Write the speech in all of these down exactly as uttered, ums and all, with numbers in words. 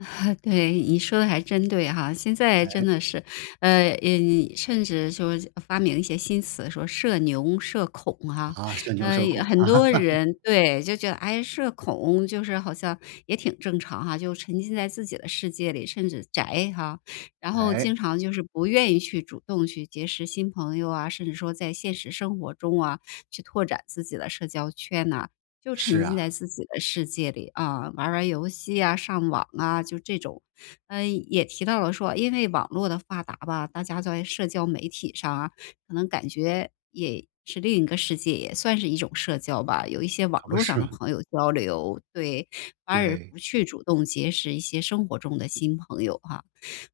对，你说的还真对哈。现在真哎。的是，呃嗯，甚至说发明一些新词说社牛，社恐哈。啊，社牛呃，社恐。很多 人对，就觉得，哎，社恐就是好像也挺正常哈，就沉浸在自己的世界里，甚至宅哈。然后哎。经常就是不愿意去主动去结识新朋友啊，甚至说在现实生活中啊，去拓展自己的社交圈呐，就是沉浸啊。在自己的世界里啊，玩玩游戏啊，上网啊，就这种。嗯，也提到了说因为网络的发达吧，大家在社交媒体上啊，可能感觉也是另一个世界，也算是一种社交吧，有一些网可不络上是的吗。朋友交流，对。反耳对。不去主动结识一些生活中的新朋友哈。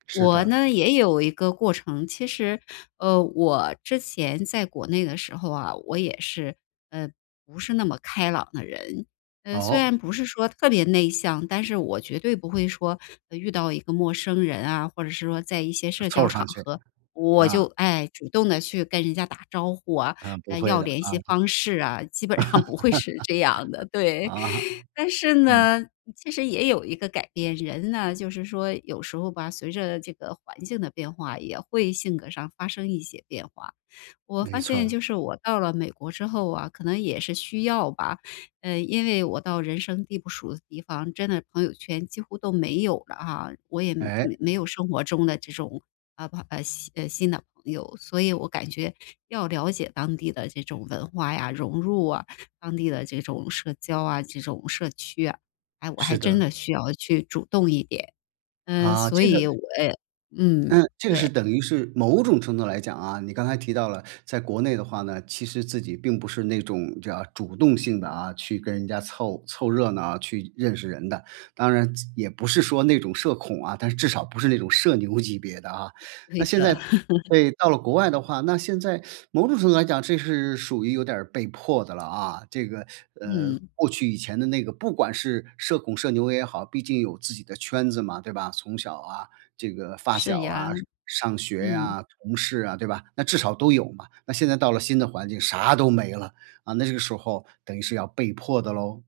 是我的。呢也有一个过程，其实，呃，我之前在国内的时候啊，我也是，呃，不是那么开朗的人。呃，虽哦。然不是说特别内向，但是我绝对不会说，呃，遇到一个陌生人啊，或者是说在一些社交凑场上去，合，我就，啊。哎，主动地去跟人家打招呼啊，嗯，不呃，会要的，联啊。系方式啊，基本上 不会是这样的，对。啊，但是嗯。呢，其实也有一个改变，人呢，就是说有时候吧，随着这个环境的变化也会性格上发生一些变化。我没发错现儿。就是我到了美国之后啊，可能也是需要吧，嗯。因为我到人生地不熟的地方，真的朋友圈几乎都没有了啊，我也哎。没有生活中的这种，呃朋，呃新呃，新的朋友。所以我感觉要了解当地的这种文化呀，融入啊，当地的这种社交啊，这种社区啊，哎，我还是真的。的需要去主动一点，嗯，啊，所这以个我呃，嗯，嗯，这个是对。等于是某种程度来讲啊，你刚才提到了在国内的话呢，其实自己并不是那种叫主动性地啊，去跟人家凑凑热闹啊，去认识人的。当然也不是说那种社恐啊，但是至少不是那种社牛级别的啊。那对现的。在 对，到了国外的话，那现在某种程度上来讲，这是属于有点儿被迫的了啊，这个，呃，嗯。过去以前的那个不管是社恐社牛也好，毕竟有自己的圈子嘛，对吧？从小啊这个发是小啊，呀。上学嗯。呀，同事啊，对吧？那至少都有嘛，那现在到了新的环境啥都没了，啊，那这个时候等于是要被迫的咯。